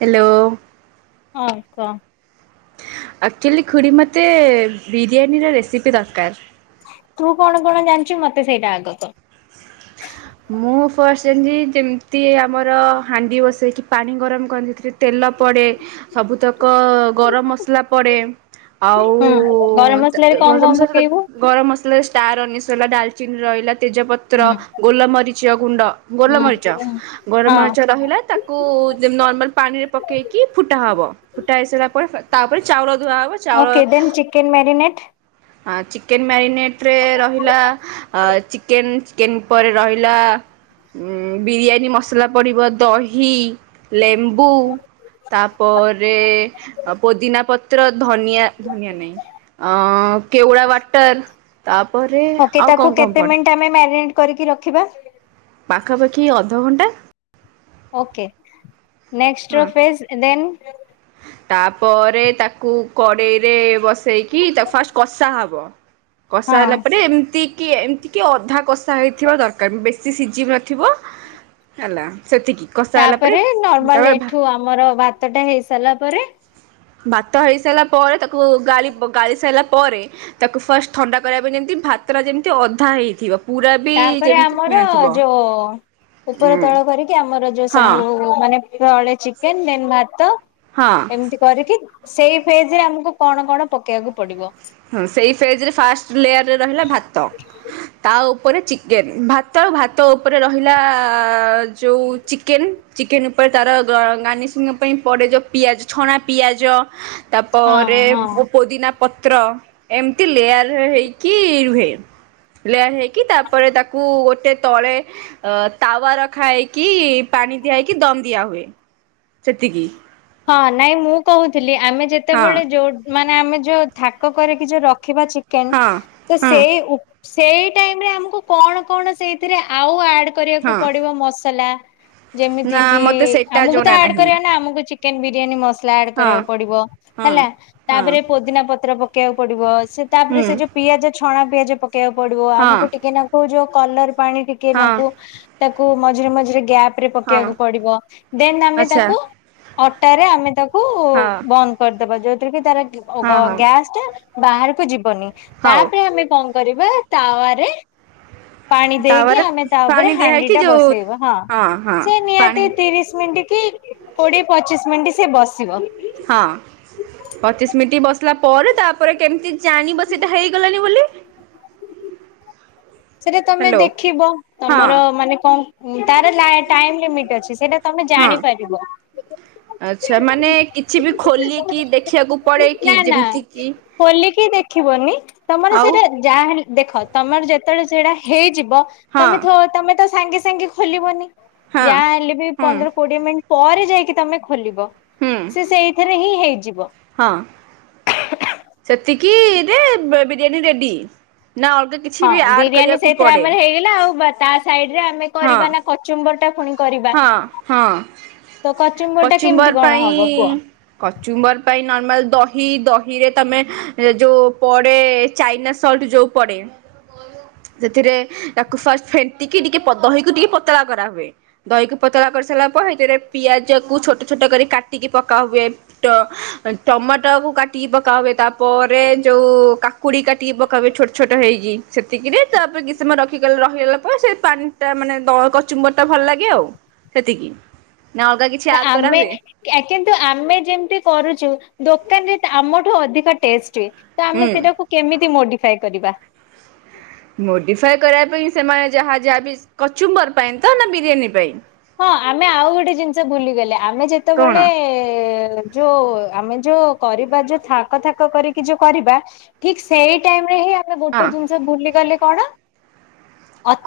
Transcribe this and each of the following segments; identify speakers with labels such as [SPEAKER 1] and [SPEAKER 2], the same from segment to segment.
[SPEAKER 1] Hello.
[SPEAKER 2] ହଁ କହ।
[SPEAKER 1] Actually ଖୁଡ଼ି ମୋତେ ବିରିୟାନୀର ରେସିପି ଦରକାର।
[SPEAKER 2] ତୁ କଣ କଣ ଜାଣିଚୁ ମତେ ସେଇଟା ଆଗ କହ?
[SPEAKER 1] ମୁଁ ଫଷ୍ଟ ଯେମତି ଯେମିତି ଆମର ହାଣ୍ଡି ବସେଇକି ପାଣି ଗରମ କରନ୍ତି ସେଥିରେ ତେଲ ପଡେ। ସବୁତକ ଗରମ ମସଲା ପଡେ। ଆଉ
[SPEAKER 2] ହୁଁ ଗରମ ମସଲାରେ କଣ
[SPEAKER 1] ଗରମ
[SPEAKER 2] କଣ
[SPEAKER 1] ମସଲା ତାକୁ
[SPEAKER 2] ପକେଇବୁ
[SPEAKER 1] ଗରମ ମସଲା ରେ ଷ୍ଟାର୍ [unintelligible] ଡାଲଚିନି ରହିଲା, ତେଜପତ୍ର
[SPEAKER 2] ହୁଁ
[SPEAKER 1] ଗୋଲ ମରିଚ ଗୁଣ୍ଡ, ଗୋଲ
[SPEAKER 2] ହୁଁ
[SPEAKER 1] ମରିଚ। ଗୋଲ
[SPEAKER 2] ହଁ।
[SPEAKER 1] ମରିଚ ରହିଲା, ତାକୁ ନର୍ମାଲ ପାଣିରେ ପକେଇକି ଫୁଟା ହବ। ଫୁଟା ହେଇ ସାରିଲା ପରେ, ତାପରେ ଚାଉଳ ଧୁଆ ହବ ଚାଉଳ
[SPEAKER 2] ଚିକେନ୍ ମ୍ୟାରିନେଟ୍
[SPEAKER 1] ହଁ ଚିକେନ୍ ମ୍ୟାରିନେଟ୍ ରେ ରହିଲା, ଚିକେନ୍, ଚିକେନ୍ ପରେ ରହିଲା ଉଁ ବିରିୟାନୀ ମସଲା ପଡ଼ିବ, ଦହି, ଲେମ୍ବୁ ତାପରେ ପୋଦିନା ପ ଧନିଆ ଧନିଆ ନାଇଁ। ଅ କେଉଡା ୱାଟର୍ ତାପରେ
[SPEAKER 2] ଓକେ,
[SPEAKER 1] ଆଉ କ'ଣ
[SPEAKER 2] ତାକୁ
[SPEAKER 1] କ'ଣ
[SPEAKER 2] କେତେ
[SPEAKER 1] ପଡ଼େ
[SPEAKER 2] ମିନିଟ ଆମେ ମାରିନେଟ କରିକି ରଖିବା?
[SPEAKER 1] ପାଖାପାଖି ଅଧଘଣ୍ଟା।
[SPEAKER 2] ଓକେ, ନେକ୍ସ୍ ଟ ର
[SPEAKER 1] ହଁ
[SPEAKER 2] ଫେଜ୍ ଦେନ୍?
[SPEAKER 1] ତାପରେ ତାକୁ କଡ଼େଇରେ ବସେଇକି ତାକୁ ଫାଷ୍ଟ କଷା ହବ। କଷା
[SPEAKER 2] ହଁ
[SPEAKER 1] ହେଲା ପରେ ଏମିତି କି ଏମିତି କି ଅଧା କଷା ହେଇଥିବା ଦରକାର। ବେଶୀ ସେ ସିଝି ନଥିବ ହେଲା ସେତିକି। କଷା ହେଲା ପରେ
[SPEAKER 2] ତାପରେ ନର୍ମାଲ
[SPEAKER 1] ତାପରେ ଭା
[SPEAKER 2] ଏଠୁ ଆମର ଭାତ ଟା ହେଇ ସାରିଲା ପରେ
[SPEAKER 1] ଭାତ ହେଇସାରିଲା ପରେ ତାକୁ ଗାଳିବ ଗାଳି ସାଇଲା ପରେ ତାକୁ ଫାଷ୍ଟ ଥଣ୍ଡା କରିବା ପାଇଁ ଯେମିତି ଭାତ ଟା ଯେମିତି ଅଧା ହେଇଥିବ। ପୁରା ବି
[SPEAKER 2] ତାପରେ
[SPEAKER 1] ଯେମିତି
[SPEAKER 2] ଆମର
[SPEAKER 1] ହେଇନଥିବ।
[SPEAKER 2] ଯୋ ଉପର
[SPEAKER 1] ଉଁ
[SPEAKER 2] ତଳ କରିକି ଆମର ଯୋଉ
[SPEAKER 1] ହଁ
[SPEAKER 2] ସବୁ ମାନେ ତଳେ ଚିକେନ୍ ଦେନ୍ ଭାତ
[SPEAKER 1] ହଁ
[SPEAKER 2] ଏମିତି କରିକି ସେଇ ଫେଜ୍ ରେ ଆମୁକୁ କଣ କଣ ପକେଇବାକୁ ପଡିବ।
[SPEAKER 1] ହୁଁ ସେଇ ଫେଜ୍ ରେ ଫାଷ୍ଟ ଲେୟାରରେ ରହିଲା ଭାତ। ତା ଉପରେ ଚିକେନ୍। ଭାତ ଆଉ ଭାତ ଓପରେ ରହିଲା ଯୋଉ ଚିକେନ୍। ଚିକେନ୍ ଉପରେ ତାର ଗ ଗାର୍ଣିଶିଂ ପାଇଁ ପଡେ ଯୋଉ ପିଆଜ ଛଣା ପିଆଜ
[SPEAKER 2] ହଁ
[SPEAKER 1] ତାପରେ
[SPEAKER 2] ହଁ।
[SPEAKER 1] ପୋ ପୋଦିନା ତ୍ର ଏମିତି ଲେୟାର ହେ ହେଇକି ରୁହେ। ଲେୟାର୍ ହେଇକି ତାପରେ ତାକୁ ଗୋଟେ ତଳେ ଅ ତାୱା ରଖା ହେଇକି ପାଣି ଦିଆ ହେଇକି ଦମ୍ ଦିଆ ହୁଏ ସେତିକି।
[SPEAKER 2] ହଁ ନାଇଁ ମୁଁ କହୁଥିଲି ଆମେ
[SPEAKER 1] ହଁ
[SPEAKER 2] ଯେତେବେଳେ ଯୋଉ ମାନେ ଆମେ ଯୋଉ ଥାକ କରିକି ଯୋଉ ରଖିବା ଚିକେନ୍
[SPEAKER 1] ହଁ
[SPEAKER 2] ତ
[SPEAKER 1] ହଁ
[SPEAKER 2] ସେଇ ସେଇ ଟାଇମ୍ ରେ ଆମକୁ କଣ କଣ ସେଇଥିରେ ଆଉ ଆଡ୍ କରିବାକୁ
[SPEAKER 1] ହଁ।
[SPEAKER 2] ପଡିବ ମସଲା।
[SPEAKER 1] ନା
[SPEAKER 2] ଯେମିତିକି
[SPEAKER 1] ମତେ ସେଇଟା
[SPEAKER 2] ଆମୁକୁ
[SPEAKER 1] ଜଣା
[SPEAKER 2] ତ ଆଡ୍
[SPEAKER 1] ନାହିଁ
[SPEAKER 2] କରିବା ନା ଆମକୁ ଚିକେନ୍ ବିରିୟାନୀ ମସଲା ଆଡ଼୍
[SPEAKER 1] ହଁ
[SPEAKER 2] କରିବାକୁ ପଡ଼ିବ।
[SPEAKER 1] ହଁ
[SPEAKER 2] ହେଲା
[SPEAKER 1] ହଁ
[SPEAKER 2] ତାପରେ ପୋଦିନା ପତ୍ର ପକେଇବାକୁ ପଡିବ। ସେ ତାପରେ
[SPEAKER 1] ହୁଁ।
[SPEAKER 2] ସେ ଯୋଉ ପିଆଜ ଛଣା ପିଆଜ ପକେଇବାକୁ ପଡିବ।
[SPEAKER 1] ହଁ
[SPEAKER 2] ଆମକୁ ଟିକେ ନାକୁ ଯୋଉ କଲର୍ ପାଣି ଟିକେ
[SPEAKER 1] ହଁ
[SPEAKER 2] ନାକୁ ତାକୁ ମଝିରେ ମଝିରେ ଗ୍ୟାପ୍ ରେ
[SPEAKER 1] ହଁ
[SPEAKER 2] ପକେଇବାକୁ ପଡିବ। ଦେନ୍ ଆମେ
[SPEAKER 1] ଆଚ୍ଛା
[SPEAKER 2] ତାକୁ ଅଟାରେ ଆମେ ତାକୁ
[SPEAKER 1] ହଁ
[SPEAKER 2] ବନ୍ଦ କରିଦବା। ଯୋଉଥିରେ କି ତାର ଅ
[SPEAKER 1] ହଁ
[SPEAKER 2] ଗ
[SPEAKER 1] ହଁ
[SPEAKER 2] ଗ୍ୟାସ ଟା ବାହାରକୁ ଯିବନି।
[SPEAKER 1] ହଉ
[SPEAKER 2] ତାପରେ ଆମେ କଣ କରିବା ତାୱାରେ ପାଣି ଦେଇକି
[SPEAKER 1] ତାପରେ
[SPEAKER 2] ଆମେ ତା ଉପରେ
[SPEAKER 1] ପାଣି ଦିଆ
[SPEAKER 2] ହାଣ୍ଡି
[SPEAKER 1] ହେଇକି
[SPEAKER 2] ଟା
[SPEAKER 1] ଯୋଉ
[SPEAKER 2] ବସେଇବା। ହଁ
[SPEAKER 1] ହଁ
[SPEAKER 2] ସେ
[SPEAKER 1] ପାଣି
[SPEAKER 2] ନିହାତି ତିରିଶ ମିନିଟ୍ କି କୋଡିଏ ପଚିଶ ମିନିଟ୍ ସେ ବସିବ।
[SPEAKER 1] ହଁ, ପଚିଶ ମିନିଟ୍ ବସିଲା ପରେ ତାପରେ କେମିତି ଜାଣିବ ସେଇଟା ହେଇଗଲାଣି ବୋଲି?
[SPEAKER 2] ସେଇଟା ତମେ
[SPEAKER 1] ହ୍ୟାଲୋ
[SPEAKER 2] ଦେଖିବ।
[SPEAKER 1] ହଁ
[SPEAKER 2] ତମର ମାନେ କଣ ତାର ଲା ଟାଇମ୍ ଲିମିଟ ଅଛି। ସେଇଟା ତମେ
[SPEAKER 1] ହଁ
[SPEAKER 2] ଜାଣିପାରିବ।
[SPEAKER 1] ଆଚ୍ଛା ସେମାନେ କିଛି ବି ଖୋଲିକି ଦେଖିବାକୁ ପଳେଇ କି
[SPEAKER 2] ନା ନା
[SPEAKER 1] ଯିମିତି କି
[SPEAKER 2] ଖୋଲିକି ଦେଖିବନି। ତମର
[SPEAKER 1] ଆଉ
[SPEAKER 2] ସେଇଟା ଯାହେଲେ ଦେଖ ତମର ଯେ ଯେତେବେଳେ ସେଟା ହେଇଯିବ
[SPEAKER 1] ହଁ
[SPEAKER 2] ତମେ ଥ ତମେ ତ ସାଙ୍ଗେ ସାଙ୍ଗେ ଖୋଲିବନି।
[SPEAKER 1] ହଁ
[SPEAKER 2] ଯା ହେଲେ ବି
[SPEAKER 1] ହୁଁ
[SPEAKER 2] ପନ୍ଦର, କୋଡିଏ ମିନିଟ୍ ପରେ ଯାଇକି ତମେ ଖୋଲିବ
[SPEAKER 1] ହୁଁ
[SPEAKER 2] ସେ ସେଇଥିରେ ହିଁ ହେଇଯିବ।
[SPEAKER 1] ହଁ। ସେତିକିରେ ବେ ବିରିୟାନୀ ରେଡି। ନା ଅଲଗା କିଛି ବି
[SPEAKER 2] ହଁ
[SPEAKER 1] ଆଡ୍
[SPEAKER 2] ବିରିୟାନୀ
[SPEAKER 1] କରିବାକୁ
[SPEAKER 2] ସେଇଥିରେ
[SPEAKER 1] ପଡେ
[SPEAKER 2] ଆମର ହେଇଗଲା ଆଉ। ବା ତା ସାଇଡ ରେ ଆମେ
[SPEAKER 1] ହଁ
[SPEAKER 2] କରିବା ନା କଚୁମ୍ବର ଟା ପୁଣି କରିବା।
[SPEAKER 1] ହଁ ହଁ,
[SPEAKER 2] ତ ଟା କେମିତି
[SPEAKER 1] କଚୁମ୍ବର
[SPEAKER 2] କଣ
[SPEAKER 1] ପାଇଁ
[SPEAKER 2] ହବ କୁହ?
[SPEAKER 1] କଚୁମ୍ବର ପାଇଁ ନର୍ମାଲ ଦହି, ଦହିରେ ତମେ ଯୋଉ ପଡେ ଚାଇନା ସଲ୍ଟ ଯେଉଁ ପଡେ। ସେଥିରେ ତାକୁ ଫାଷ୍ଟ ଫେଣ୍ଟିକି ଟିକେ ଦହିକୁ ଟିକେ ପତଳା କରାହୁଏ। ଦହିକୁ ପତଳା କରିସାରିଲା ପରେ, ଏଥିରେ ପିଆଜକୁ ଛୋଟ ଛୋଟ କରି କାଟିକି ପକାହୁଏ। ଟ ଟମାଟୋକୁ କାଟିକି ପକା ହୁଏ। ତାପରେ ଯୋଉ କା କୁଡ଼ି କାଟିକି ପକାହୁଏ, ଛୋଟ ଛୋଟ ହେଇକି। ସେତିକିରେ ତାପରେ କିଛି ସମୟ ରଖିଗଲା ରହିଗଲା ପରେ ସେ ପା ସେଇଆ ମାନେ ତଳ କଚୁମ୍ବରଟା ଭଲ ଲାଗେ ଆଉ। ସେତିକି ନା ଅଲଗା କି
[SPEAKER 2] ଆମେ ଏ, କିନ୍ତୁ ଆମେ ଯେମିତି କରୁଛୁ, ଦୋକାନରେ ଆମଠୁ ଅଧିକ ଟେଷ୍ଟ। ତ
[SPEAKER 1] ହୁଁ।
[SPEAKER 2] ଆମେ ସେଟାକୁ କେମିତି ମୋଡିଫାଏ କରିବା?
[SPEAKER 1] ମୋଡିଫାଏ କରିବା ପାଇଁ ସେମାନେ ଯାହା ଯାହାବି କଚୁମ୍ବର ପାଇଁ ତ, ନା ବିରିୟାନୀ ପାଇଁ?
[SPEAKER 2] ହଁ, ଆମେ ଆଉ ଗୋଟେ ଜିନିଷ ଭୁଲିଗଲେ, ଆମେ
[SPEAKER 1] କଣ
[SPEAKER 2] ଯେତେବେଳେ ଯୋଉ ଆମେ ଯୋଉ କରିବା, ଯୋଉ ଥାକ ଥାକ କରିକି ଯୋଉ କରିବା ଠିକ ସେଇ ଟାଇମ ରେ ହିଁ ଆମେ ଗୋଟେ
[SPEAKER 1] ହଁ।
[SPEAKER 2] ଜିନିଷ ଭୁଲିଗଲେ, କଣ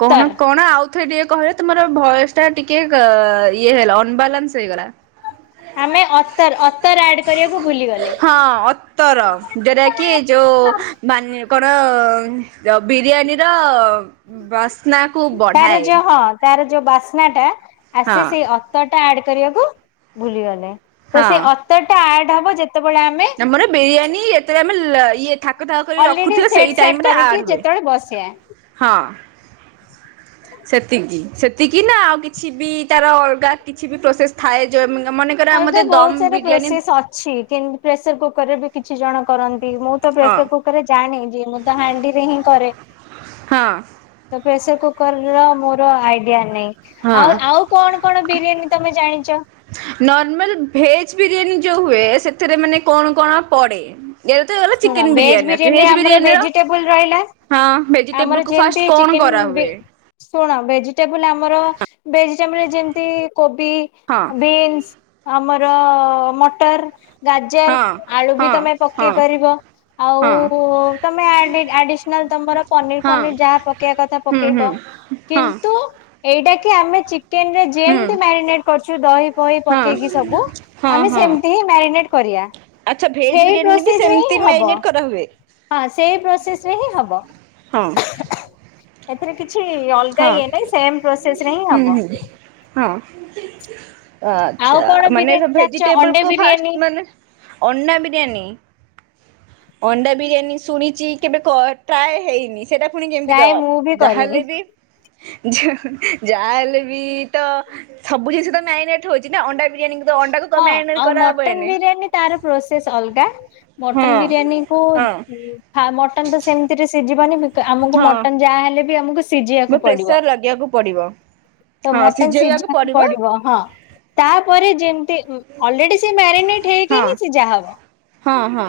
[SPEAKER 1] କଣ କଣ ଆଉ ଥେ ଟିକେ କହିଲେ ତମର ଭଏସ ଟା ଟିକେ ଇଏ ହେଲା, ଅନବାଲାନ୍ସ ହେଇଗଲା।
[SPEAKER 2] ଆମେ ଅତର ଅତର ଆଡ କରିବାକୁ ଭୁଲିଗଲେ।
[SPEAKER 1] ହଁ ଅତର ଯୋଉଟା କି ଯୋଉ ବାନେ କଣ, ବିରିୟାନୀ ର ବସ
[SPEAKER 2] ତାର ଯୋଉ ହଁ, ତାର ଯୋଉ ବାସ୍ନାଟା
[SPEAKER 1] ହଁ
[SPEAKER 2] ଆସେ, ସେଇ ଅ ଅତଟା ଆଡ କରିବାକୁ ଭୁଲିଗଲେ ତ,
[SPEAKER 1] ହଁ।
[SPEAKER 2] ସେଇ ଅତରଟା ଆଡ ହବ ଯେତେବେଳେ ଆମେ
[SPEAKER 1] ଆମର ବିରିୟାନୀ ଏତିରେ ଆମେ ଲ ଇଏ ଥା କ ଥାକ
[SPEAKER 2] ଅଲରେଡି
[SPEAKER 1] ରଖୁଥିବେ,
[SPEAKER 2] ସେଟ୍
[SPEAKER 1] ସେଇ
[SPEAKER 2] ସାଟ୍
[SPEAKER 1] ଟାଇମରେ
[SPEAKER 2] କରିକି
[SPEAKER 1] ଆଡ ହୁଏ,
[SPEAKER 2] ଯେତେବେଳେ ବସିବା।
[SPEAKER 1] ହଁ। ସେତିକି, ସେତିକି ନା ଆଉ କିଛି ବି ତାର ଅଲଗା କିଛି ବି ପ୍ରୋସେସ ଥାଏ, ଯୋ ମାନେ
[SPEAKER 2] ଅଲଗା ବହୁତ ସାରା ପ୍ରୋସେସ ଅଛି। କିନ ପ୍ରେସର କୁକରରେ ବି କିଛି ଜଣ କରନ୍ତି। ମୁଁ ତ
[SPEAKER 1] ହଁ
[SPEAKER 2] ପ୍ରେସର କୁକ କରରେ ଜାଣିଛି, ମୁଁ ତ ହାଣ୍ଡିରେ ହିଁ କରେ।
[SPEAKER 1] ହଁ
[SPEAKER 2] ପ୍ରେସର କୁକର ର ମୋର ଆଇଡିଆ ନାଇଁ। ଆଉ
[SPEAKER 1] ହଁ।
[SPEAKER 2] ଆଉ କଣ କଣ ବିରିୟାନୀ ତମେ ଜାଣିଛ?
[SPEAKER 1] ନର୍ମାଲ ଭେଜ ବିରିୟାନୀ ଯୋଉ ହୁଏ, ସେଥିରେ ମାନେ କଣ କଣ ପଡେ? ଇଏ ର ଗଲା
[SPEAKER 2] ଶୁଣ
[SPEAKER 1] ଚିକେନ
[SPEAKER 2] ଭେଜ
[SPEAKER 1] ବିରିୟାନୀ,
[SPEAKER 2] ବିରିୟାନୀରେ
[SPEAKER 1] ଭେଜ
[SPEAKER 2] ଆମର
[SPEAKER 1] ବିରିୟାନୀ ର
[SPEAKER 2] ଭେଜିଟେବୁଲ ରହିଲା
[SPEAKER 1] ହଁ,
[SPEAKER 2] ଆମର
[SPEAKER 1] ଭେଜିଟେବଲ କୁ
[SPEAKER 2] ଯେମିତି
[SPEAKER 1] ଫାଷ୍ଟ କଣ
[SPEAKER 2] ଚିକେନ ବି
[SPEAKER 1] କରାହୁଏ?
[SPEAKER 2] ଶୁଣ, ଭେଜିଟେବୁଲ ଆମର ଭେଜିଟେବୁଲରେ ଯେମିତି କୋବି
[SPEAKER 1] ହଁ
[SPEAKER 2] ବିନ୍ସ, ଆମର ମଟର ଗାଜର,
[SPEAKER 1] ହଁ
[SPEAKER 2] ଆଳୁ ବି
[SPEAKER 1] ହଁ
[SPEAKER 2] ତମେ
[SPEAKER 1] ହଁ
[SPEAKER 2] ପକେଇ ପାରିବ। ଆଉ
[SPEAKER 1] ହଁ
[SPEAKER 2] ତମେ ଆଡି ଆଡିସନାଲ, ତମର ପନିର
[SPEAKER 1] ହଁ
[SPEAKER 2] ଫନିର ଯାହା ପକେଇବା କଥା
[SPEAKER 1] ହୁଁ ହୁଁ।
[SPEAKER 2] ପକେଇବ।
[SPEAKER 1] ହଁ
[SPEAKER 2] କିନ୍ତୁ ଏଇଟା କି, ଆମେ ଚିକେନରେ
[SPEAKER 1] ହୁଁ
[SPEAKER 2] ଯେମତି ମ୍ୟାରିନେଟ କରୁଛୁ, ଦହି ଫହି ପକେଇକି
[SPEAKER 1] ହଁ
[SPEAKER 2] ସବୁ
[SPEAKER 1] ହଁ
[SPEAKER 2] ଆମେ
[SPEAKER 1] ହଁ।
[SPEAKER 2] ସେମତି ହିଁ ମ୍ୟାରିନେଟ କରିବା।
[SPEAKER 1] ଆଚ୍ଛା, ଭେଜ ବିରିୟାନୀ ରେ
[SPEAKER 2] ସେଇଥିରେ ହିଁ ହବ, ହଁ, ସେଇ ପ୍ରୋସେସରେ ହିଁ ହବ।
[SPEAKER 1] ହଁ
[SPEAKER 2] ସେଥିରେ କିଛି ଅଲଗା
[SPEAKER 1] ହଁ
[SPEAKER 2] ଇଏ ନାଇଁ, ସେମ ପ୍ରୋସେସ ରେ ହିଁ
[SPEAKER 1] ହୁଁ
[SPEAKER 2] ହବ।
[SPEAKER 1] ହୁଁ। ହଁ,
[SPEAKER 2] ଆଉ କଣ
[SPEAKER 1] ଆଚ୍ଛା, ମାନେ
[SPEAKER 2] ବିରିୟାନୀ ଜାଣିଛ ଅଣ୍ଡା
[SPEAKER 1] ଭେଜିଟେବଲକୁ
[SPEAKER 2] ବିରିୟାନୀ
[SPEAKER 1] ଫାର୍ଷ୍ଟ ମାନେ ଅଣ୍ଡା ବିରିୟାନୀ। ଅଣ୍ଡା ବିରିୟାନୀ ଶୁଣିଛି କେବେ, କ ଟ୍ରାଏ ହେଇନି। ସେଇଟା ପୁଣି କେମିତି
[SPEAKER 2] ପ୍ରାୟ
[SPEAKER 1] କର,
[SPEAKER 2] ମୁଁ ବି କରିନି
[SPEAKER 1] ଯାହାହେଲେ ବି ଯା ଜାହେଲେ ବି ତ ସବୁ ଜିନିଷ ତ ମାରିନେଟ ହଉଛି ନା ଅଣ୍ଡା ବିରିୟାନି
[SPEAKER 2] ହଁ ଆଉ ମଟନ ବିରିୟାନୀ ତାର ପ୍ରୋସେସ ଅଲଗା। ମଟନ୍
[SPEAKER 1] ହଁ
[SPEAKER 2] ବିରିୟାନୀ କୁ
[SPEAKER 1] ହଁ
[SPEAKER 2] ଫା ମଟନ ତ ସେମିତିରେ ସିଝିବନି ବିକ ଆମକୁ
[SPEAKER 1] ହଁ
[SPEAKER 2] ମଟନ୍ ଯାହା ହେଲେ ବି ଆମକୁ
[SPEAKER 1] ମୁଁ
[SPEAKER 2] ସିଝିବାକୁ ପଡିବ।
[SPEAKER 1] ପ୍ରେସର ଲଗେଇବାକୁ ପଡିବ।
[SPEAKER 2] ତ ମଟନ ସିଝେଇବାକୁ ପଡିବ। କହ ତାପରେ ଯେମତି ଅଲରେଡି ସେ ମ୍ୟାରିନେଟ ହେଇକି
[SPEAKER 1] ହଁ
[SPEAKER 2] ହିଁ ସିଯା ହବ।
[SPEAKER 1] ହଁ ହଁ।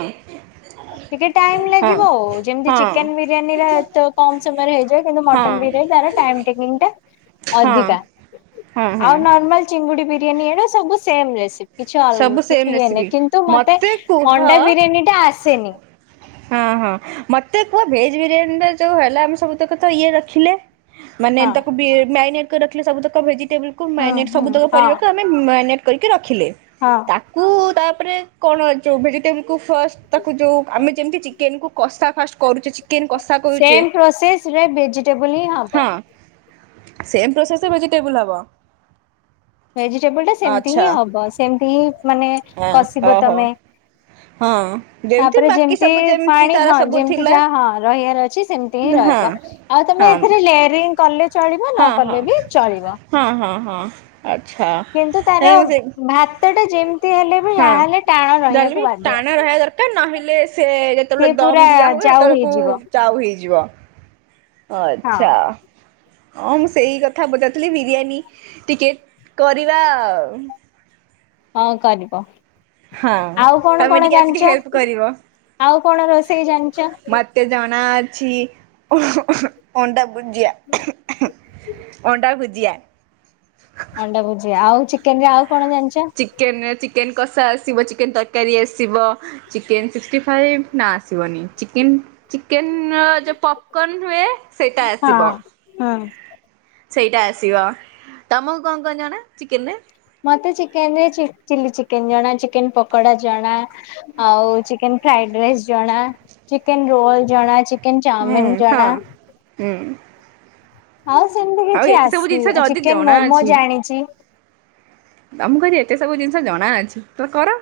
[SPEAKER 2] ଟିକେ ଟାଇମ
[SPEAKER 1] ହଁ।
[SPEAKER 2] ଲାଗିବ ଆଉ ଯେମିତି
[SPEAKER 1] ହଁ
[SPEAKER 2] ଚିକେନ ବିରିୟାନୀରା ଏତେ କମ ସମୟରେ ହେଇଯାଏ। କିନ୍ତୁ ମଟନ
[SPEAKER 1] ହଁ
[SPEAKER 2] ବିରିୟାନୀ ତାର ଟାଇମ ଟେକିଙ୍ଗ ଟା
[SPEAKER 1] ହଁ
[SPEAKER 2] ଅଧିକା।
[SPEAKER 1] ହଁ ହଁ
[SPEAKER 2] ଆଉ ନର୍ମାଲ ଚିଙ୍ଗୁଡି ବିରିୟାନୀ ଏଡା ସବୁ ସେମ ରେସିପି। କିଛି ଅଲ
[SPEAKER 1] ସବୁ ସେମ୍
[SPEAKER 2] କିଛି ଇଏ
[SPEAKER 1] ରେସିପି
[SPEAKER 2] ନାହିଁ। କିନ୍ତୁ ମତେ
[SPEAKER 1] କୁହ
[SPEAKER 2] ଅଣ୍ଡା ବିରିୟାନୀ ଟା ଆସେନି।
[SPEAKER 1] ହଁ ହଁ ମତେ କୁହ ଭେଜ ବିରିୟାନୀର ଯୋଉ ହେଲା ଆମେ ସବୁ ତକ ତ ଇଏ ରଖିଲେ। ମାନେ
[SPEAKER 2] ହଁ
[SPEAKER 1] ତାକୁ ବି ମ୍ୟାରିନେଟ୍ କରି ରଖିଲେ ସବୁତକ ଭେଜିଟେବୁଲକୁ
[SPEAKER 2] ହୁଁ
[SPEAKER 1] ମାରିନେଟ
[SPEAKER 2] ହୁଁ
[SPEAKER 1] ସବୁତକ
[SPEAKER 2] ହଁ
[SPEAKER 1] ପରିବାକୁ ଆମ୍ ମ୍ୟାରିନେଟ୍ କରିକି ରଖିଲେ।
[SPEAKER 2] ହଁ।
[SPEAKER 1] ତାକୁ ତାପରେ କଣ ଯୋଉ ଭେଜିଟେବୁଲକୁ ଫାର୍ଷ୍ଟ ତାକୁ ଯୋଉ ଆମେ ଯେମିତି ଚିକେନ କୁ କଷା ଫାଷ୍ଟ କରୁଛୁ ଚିକେନ କଷା। କରୁଛେ
[SPEAKER 2] ସେମ ପ୍ରୋସେସରେ ଭେଜିଟେବଲ ହିଁ ହବ।
[SPEAKER 1] ହଁ ସେମ୍ ପ୍ରୋସେସ ଭେଜିଟେବୁଲ ହବ।
[SPEAKER 2] ଭେଜିଟେବୁଲ ଟା ସେମିତି
[SPEAKER 1] ଆଚ୍ଛା
[SPEAKER 2] ହିଁ ହବ ସେମତି ହିଁ ମାନେ
[SPEAKER 1] ହଁ
[SPEAKER 2] କଷିବ
[SPEAKER 1] ଓହୋ
[SPEAKER 2] ତମେ
[SPEAKER 1] ହଁ।
[SPEAKER 2] ତାପରେ
[SPEAKER 1] ବାକି
[SPEAKER 2] ଯେମିତି
[SPEAKER 1] ସବୁ ଯେମିତି
[SPEAKER 2] ପାଣି
[SPEAKER 1] ତାର
[SPEAKER 2] ହଁ
[SPEAKER 1] ସବୁ
[SPEAKER 2] ଯେମତି
[SPEAKER 1] ଥିଲା
[SPEAKER 2] ଯାହା ହଁ ରହିବାର ଅଛି ସେମିତି ହିଁ
[SPEAKER 1] ହଁ
[SPEAKER 2] ରହିବ। ଆଉ
[SPEAKER 1] ହଁ
[SPEAKER 2] ତମେ ଏଥିରେ ଲେଆରିଂ କଲେ ଚଳିବ ନ
[SPEAKER 1] ହଁ ହଁ
[SPEAKER 2] କଲେ ବି ଚଳିବ।
[SPEAKER 1] ହଁ ହଁ ହଁ ଆଚ୍ଛା
[SPEAKER 2] କିନ୍ତୁ ତାର
[SPEAKER 1] ନାଇ ମତେ
[SPEAKER 2] ଭାତ ଟା ଯେମିତି ହେଲେ ବି ଯା ହେଲେ ଟାଣ
[SPEAKER 1] ଜଲଦି
[SPEAKER 2] ରହିବାକୁ ବାଧ୍ୟ।
[SPEAKER 1] ଟାଣ ରହିବା ଦରକାର ନହେଲେ ସେ
[SPEAKER 2] ସେ
[SPEAKER 1] ଯେତେବେଳେ ଦମ
[SPEAKER 2] ପୁରା
[SPEAKER 1] ଦିଆ ହୁଏ
[SPEAKER 2] ଯାଉ
[SPEAKER 1] ସେତେବେଳକୁ
[SPEAKER 2] ହେଇଯିବ
[SPEAKER 1] ଯାଉ ହେଇଯିବ
[SPEAKER 2] ହଁ
[SPEAKER 1] ଆଛା। ହଁ ମୁଁ ସେଇ କଥା ପଚାରୁଥିଲି ବିରିୟାନୀ ଟିକେ କରିବା ଆଉ।
[SPEAKER 2] ହଁ କରିବ
[SPEAKER 1] ହଁ
[SPEAKER 2] ଆଉ କଣ
[SPEAKER 1] ତମେ
[SPEAKER 2] କଣ
[SPEAKER 1] ଟିକେ ଆସିକି
[SPEAKER 2] ଜାଣିଛ
[SPEAKER 1] ହେଲ୍ପ କରିବ।
[SPEAKER 2] ଆଉ କଣ ରୋଷେଇ ଜାଣିଛ
[SPEAKER 1] ମତେ ଜଣା ଅଛି ଅଣ୍ଡା ଭୁଜିଆ ଅଣ୍ଡା ଭୁଜିଆ
[SPEAKER 2] ଅଣ୍ଡାଭୋଜି ଆଉ ଚିକେନ୍ ରେ ଆଉ କଣ ଜାଣିଚ?
[SPEAKER 1] ଚିକେନ ଚିକେନ୍ କଷା ଆସିବ ଚିକେନ ତରକାରୀ ଆସିବ ଚିକେନ ସିକ୍ସଟି ଫାଇବ୍ ନା ଆସିବନି ଚିକେନ୍ ଚିକେନ୍ ଯୋଉ ପପ୍ କର୍ନ ହୁଏ ସେଇଟା
[SPEAKER 2] ହଁ
[SPEAKER 1] ଆସିବ
[SPEAKER 2] ହୁଁ
[SPEAKER 1] ସେଇଟା ଆସିବ ତମକୁ କଣ କଣ ଜଣା ଚିକେନ ରେ
[SPEAKER 2] ମତେ ଚିକେନ ରେ ଚିଲି ଚିକେନ ଜଣା ଚିକେନ ପକୋଡା ଜଣା। ଆଉ ଚିକେନ ଫ୍ରାଇଡେ ରାଇସ୍ ଜଣା ଚିକେନ ରୋଲ ଜଣା ଚି
[SPEAKER 1] ହୁଁ ହଁ ହୁଁ।
[SPEAKER 2] ଆଉ ସେମିତି
[SPEAKER 1] ଆଉ
[SPEAKER 2] କିଛି
[SPEAKER 1] ଏତେ ସବୁ ଜିନିଷ
[SPEAKER 2] ଆସିନି ଆ
[SPEAKER 1] ଯଦି
[SPEAKER 2] ଚିକେନ
[SPEAKER 1] ଜଣା
[SPEAKER 2] ମୋମୋ
[SPEAKER 1] ଅଛି
[SPEAKER 2] ଜାଣିଛି?
[SPEAKER 1] ତମକୁ କହିଲି ଏତେ ସବୁ ଜିନିଷ ଜଣା ଅଛି ତ କର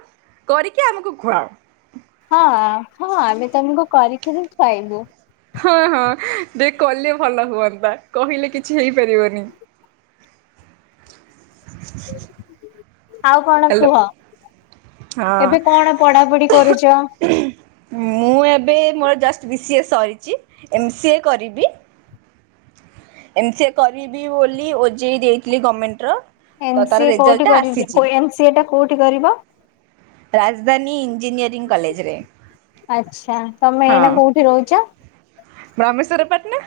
[SPEAKER 1] କରିକି ଆମକୁ ଖୁଆଅ
[SPEAKER 2] ହଁ ହଁ ଆମେ ତମକୁ କରିକିରିି ଖୁଆଇବୁ।
[SPEAKER 1] ହଁ ହଁ ଦେ କଲେ ଭଲ ହୁଅନ୍ତା କହିଲେ କିଛି ହେଇପାରିବନି
[SPEAKER 2] ଆଉ କଣ
[SPEAKER 1] ହ୍ୟାଲୋ
[SPEAKER 2] କୁହ
[SPEAKER 1] ହଁ
[SPEAKER 2] ଏବେ କଣ ପଢାପଢି କରୁଚ?
[SPEAKER 1] ମୁଁ ଏବେ ମୋର ଜଷ୍ଟ ବି ସିଏ ସରିଛି ଏମ୍ ସି ଏ କରିବି ଏମ ସଏ କରିବି ବୋଲି ଓଜେଇ ଦେଇଥିଲି ଗଭର୍ଣ୍ଣମେଣ୍ଟ ର।
[SPEAKER 2] ଏମ୍ ସିଏ କୋଉଠି କରିବ ଏମ୍ ସିଏ ଟା କୋଉଠି କରିବ।
[SPEAKER 1] ରାଜଧାନୀ ଇଞ୍ଜିନିୟରିଂ କଲେଜ୍‌ରେ
[SPEAKER 2] ଆଚ୍ଛା ତମେ ଏଇନା କୋଉଠି ରହୁଛ।
[SPEAKER 1] ବ୍ରାମେଶ୍ୱର ପାଟଣା।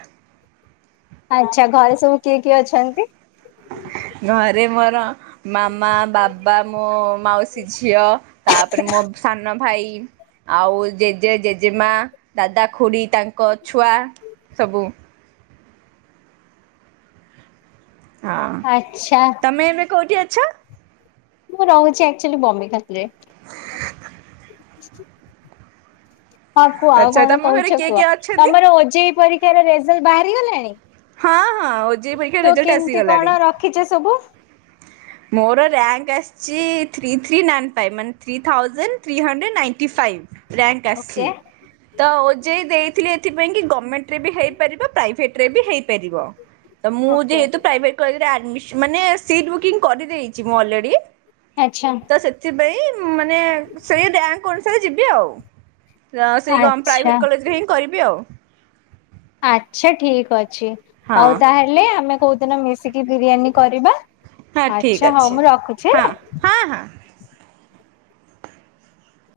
[SPEAKER 2] ଆଚ୍ଛା ଘରେ ସବୁ କିଏ କିଏ ଅଛନ୍ତି?
[SPEAKER 1] ଘରେ ମୋର ମାମା, ବାବା, ମୋ ମାଉସୀ ଝିଅ। ତାପରେ ମୋ ସାନ ଭାଇ ଆଉ ଜେଜେ ଜେଜେମା ଦାଦା ଖୁଡ଼ି ତାଙ୍କ ଛୁଆ ସବୁ। ହଁ
[SPEAKER 2] ଆଛା।
[SPEAKER 1] ତମେ ଏବେ କୋଉଁଠି ଅଛ?
[SPEAKER 2] ମୁଁ ରହୁଛି ଆକ୍ଚୋଲି ବମ୍ବିଖାଲରେ। ହଁ କୁହ ଆଉ
[SPEAKER 1] ଆଚ୍ଛା
[SPEAKER 2] କଣ
[SPEAKER 1] ତମ ଘରେ
[SPEAKER 2] କହୁଛ
[SPEAKER 1] କିଏ
[SPEAKER 2] କୁହ
[SPEAKER 1] କିଏ ଅଛନ୍ତି?
[SPEAKER 2] ତମର ଓଜେଇ ପରି ରେଜଲ୍ଟ ବାହାରିଗଲାଣି
[SPEAKER 1] ହଁ ହଁ ଓଜେଇ ପରୀକ୍ଷା ରେଜଲ୍ଟ ଆସିଗଲାଣି।
[SPEAKER 2] ରଖିଛେ ସବୁ
[SPEAKER 1] ମୋର ରିଂର୍ୟାଙ୍କ୍ ଆସିଛି ଥ୍ରୀ ଥ୍ରୀ ନାଇନ୍ ଫାଇଭ୍ ମାନେ three thousand three hundred ninety five. Rank
[SPEAKER 2] okay
[SPEAKER 1] ଆସିଛି ତ ଓଜେଇ ଦେଇଥିଲି ଏଥିପାଇଁ କି ଗମେଣ୍ଟରେ ବି ହେଇପାରିବ ପ୍ରାଇଭେଟ ସେଥିରେ ହେଇ ପାରିବ ମୁଁ
[SPEAKER 2] ଓକେ।
[SPEAKER 1] ଯେହେତୁ ପ୍ରାଇଭେଟ୍ କଲେଜ୍ ରେ ଆଡମିନ ମାନେ ସିଟି ବୁକିଙ୍ଗ୍ କରିଦେଇଛି ମୁଁ ଅଲରେଡି
[SPEAKER 2] ଆଚ୍ଛା।
[SPEAKER 1] ତ ସେଥିପାଇଁ ମାନେ ସେଇ ବ୍ୟାଙ୍କ୍ ଅନୁସାରେ ଯିବି ଆଉ। ସେଇ
[SPEAKER 2] ଆଚ୍ଛା
[SPEAKER 1] ପ୍ରାଇଭେଟ କଲେଜ୍‌ରେ ହିଁ କରିବି ଆଉ।
[SPEAKER 2] ଆଚ୍ଛା ଠିକ୍ ଅଛି
[SPEAKER 1] ହଁ
[SPEAKER 2] ଆଉ ତାହେଲେ ଆମେ କୋଉଦିନ ମିଶିକି ବିରିୟାନୀ କରିବା
[SPEAKER 1] ହଁ ଠିକ୍
[SPEAKER 2] ଆଛା ହଉ
[SPEAKER 1] ଅଛି।
[SPEAKER 2] ମୁଁ ରଖୁଛି
[SPEAKER 1] ହଁ
[SPEAKER 2] ହେଲା।
[SPEAKER 1] ହଁ ହଁ।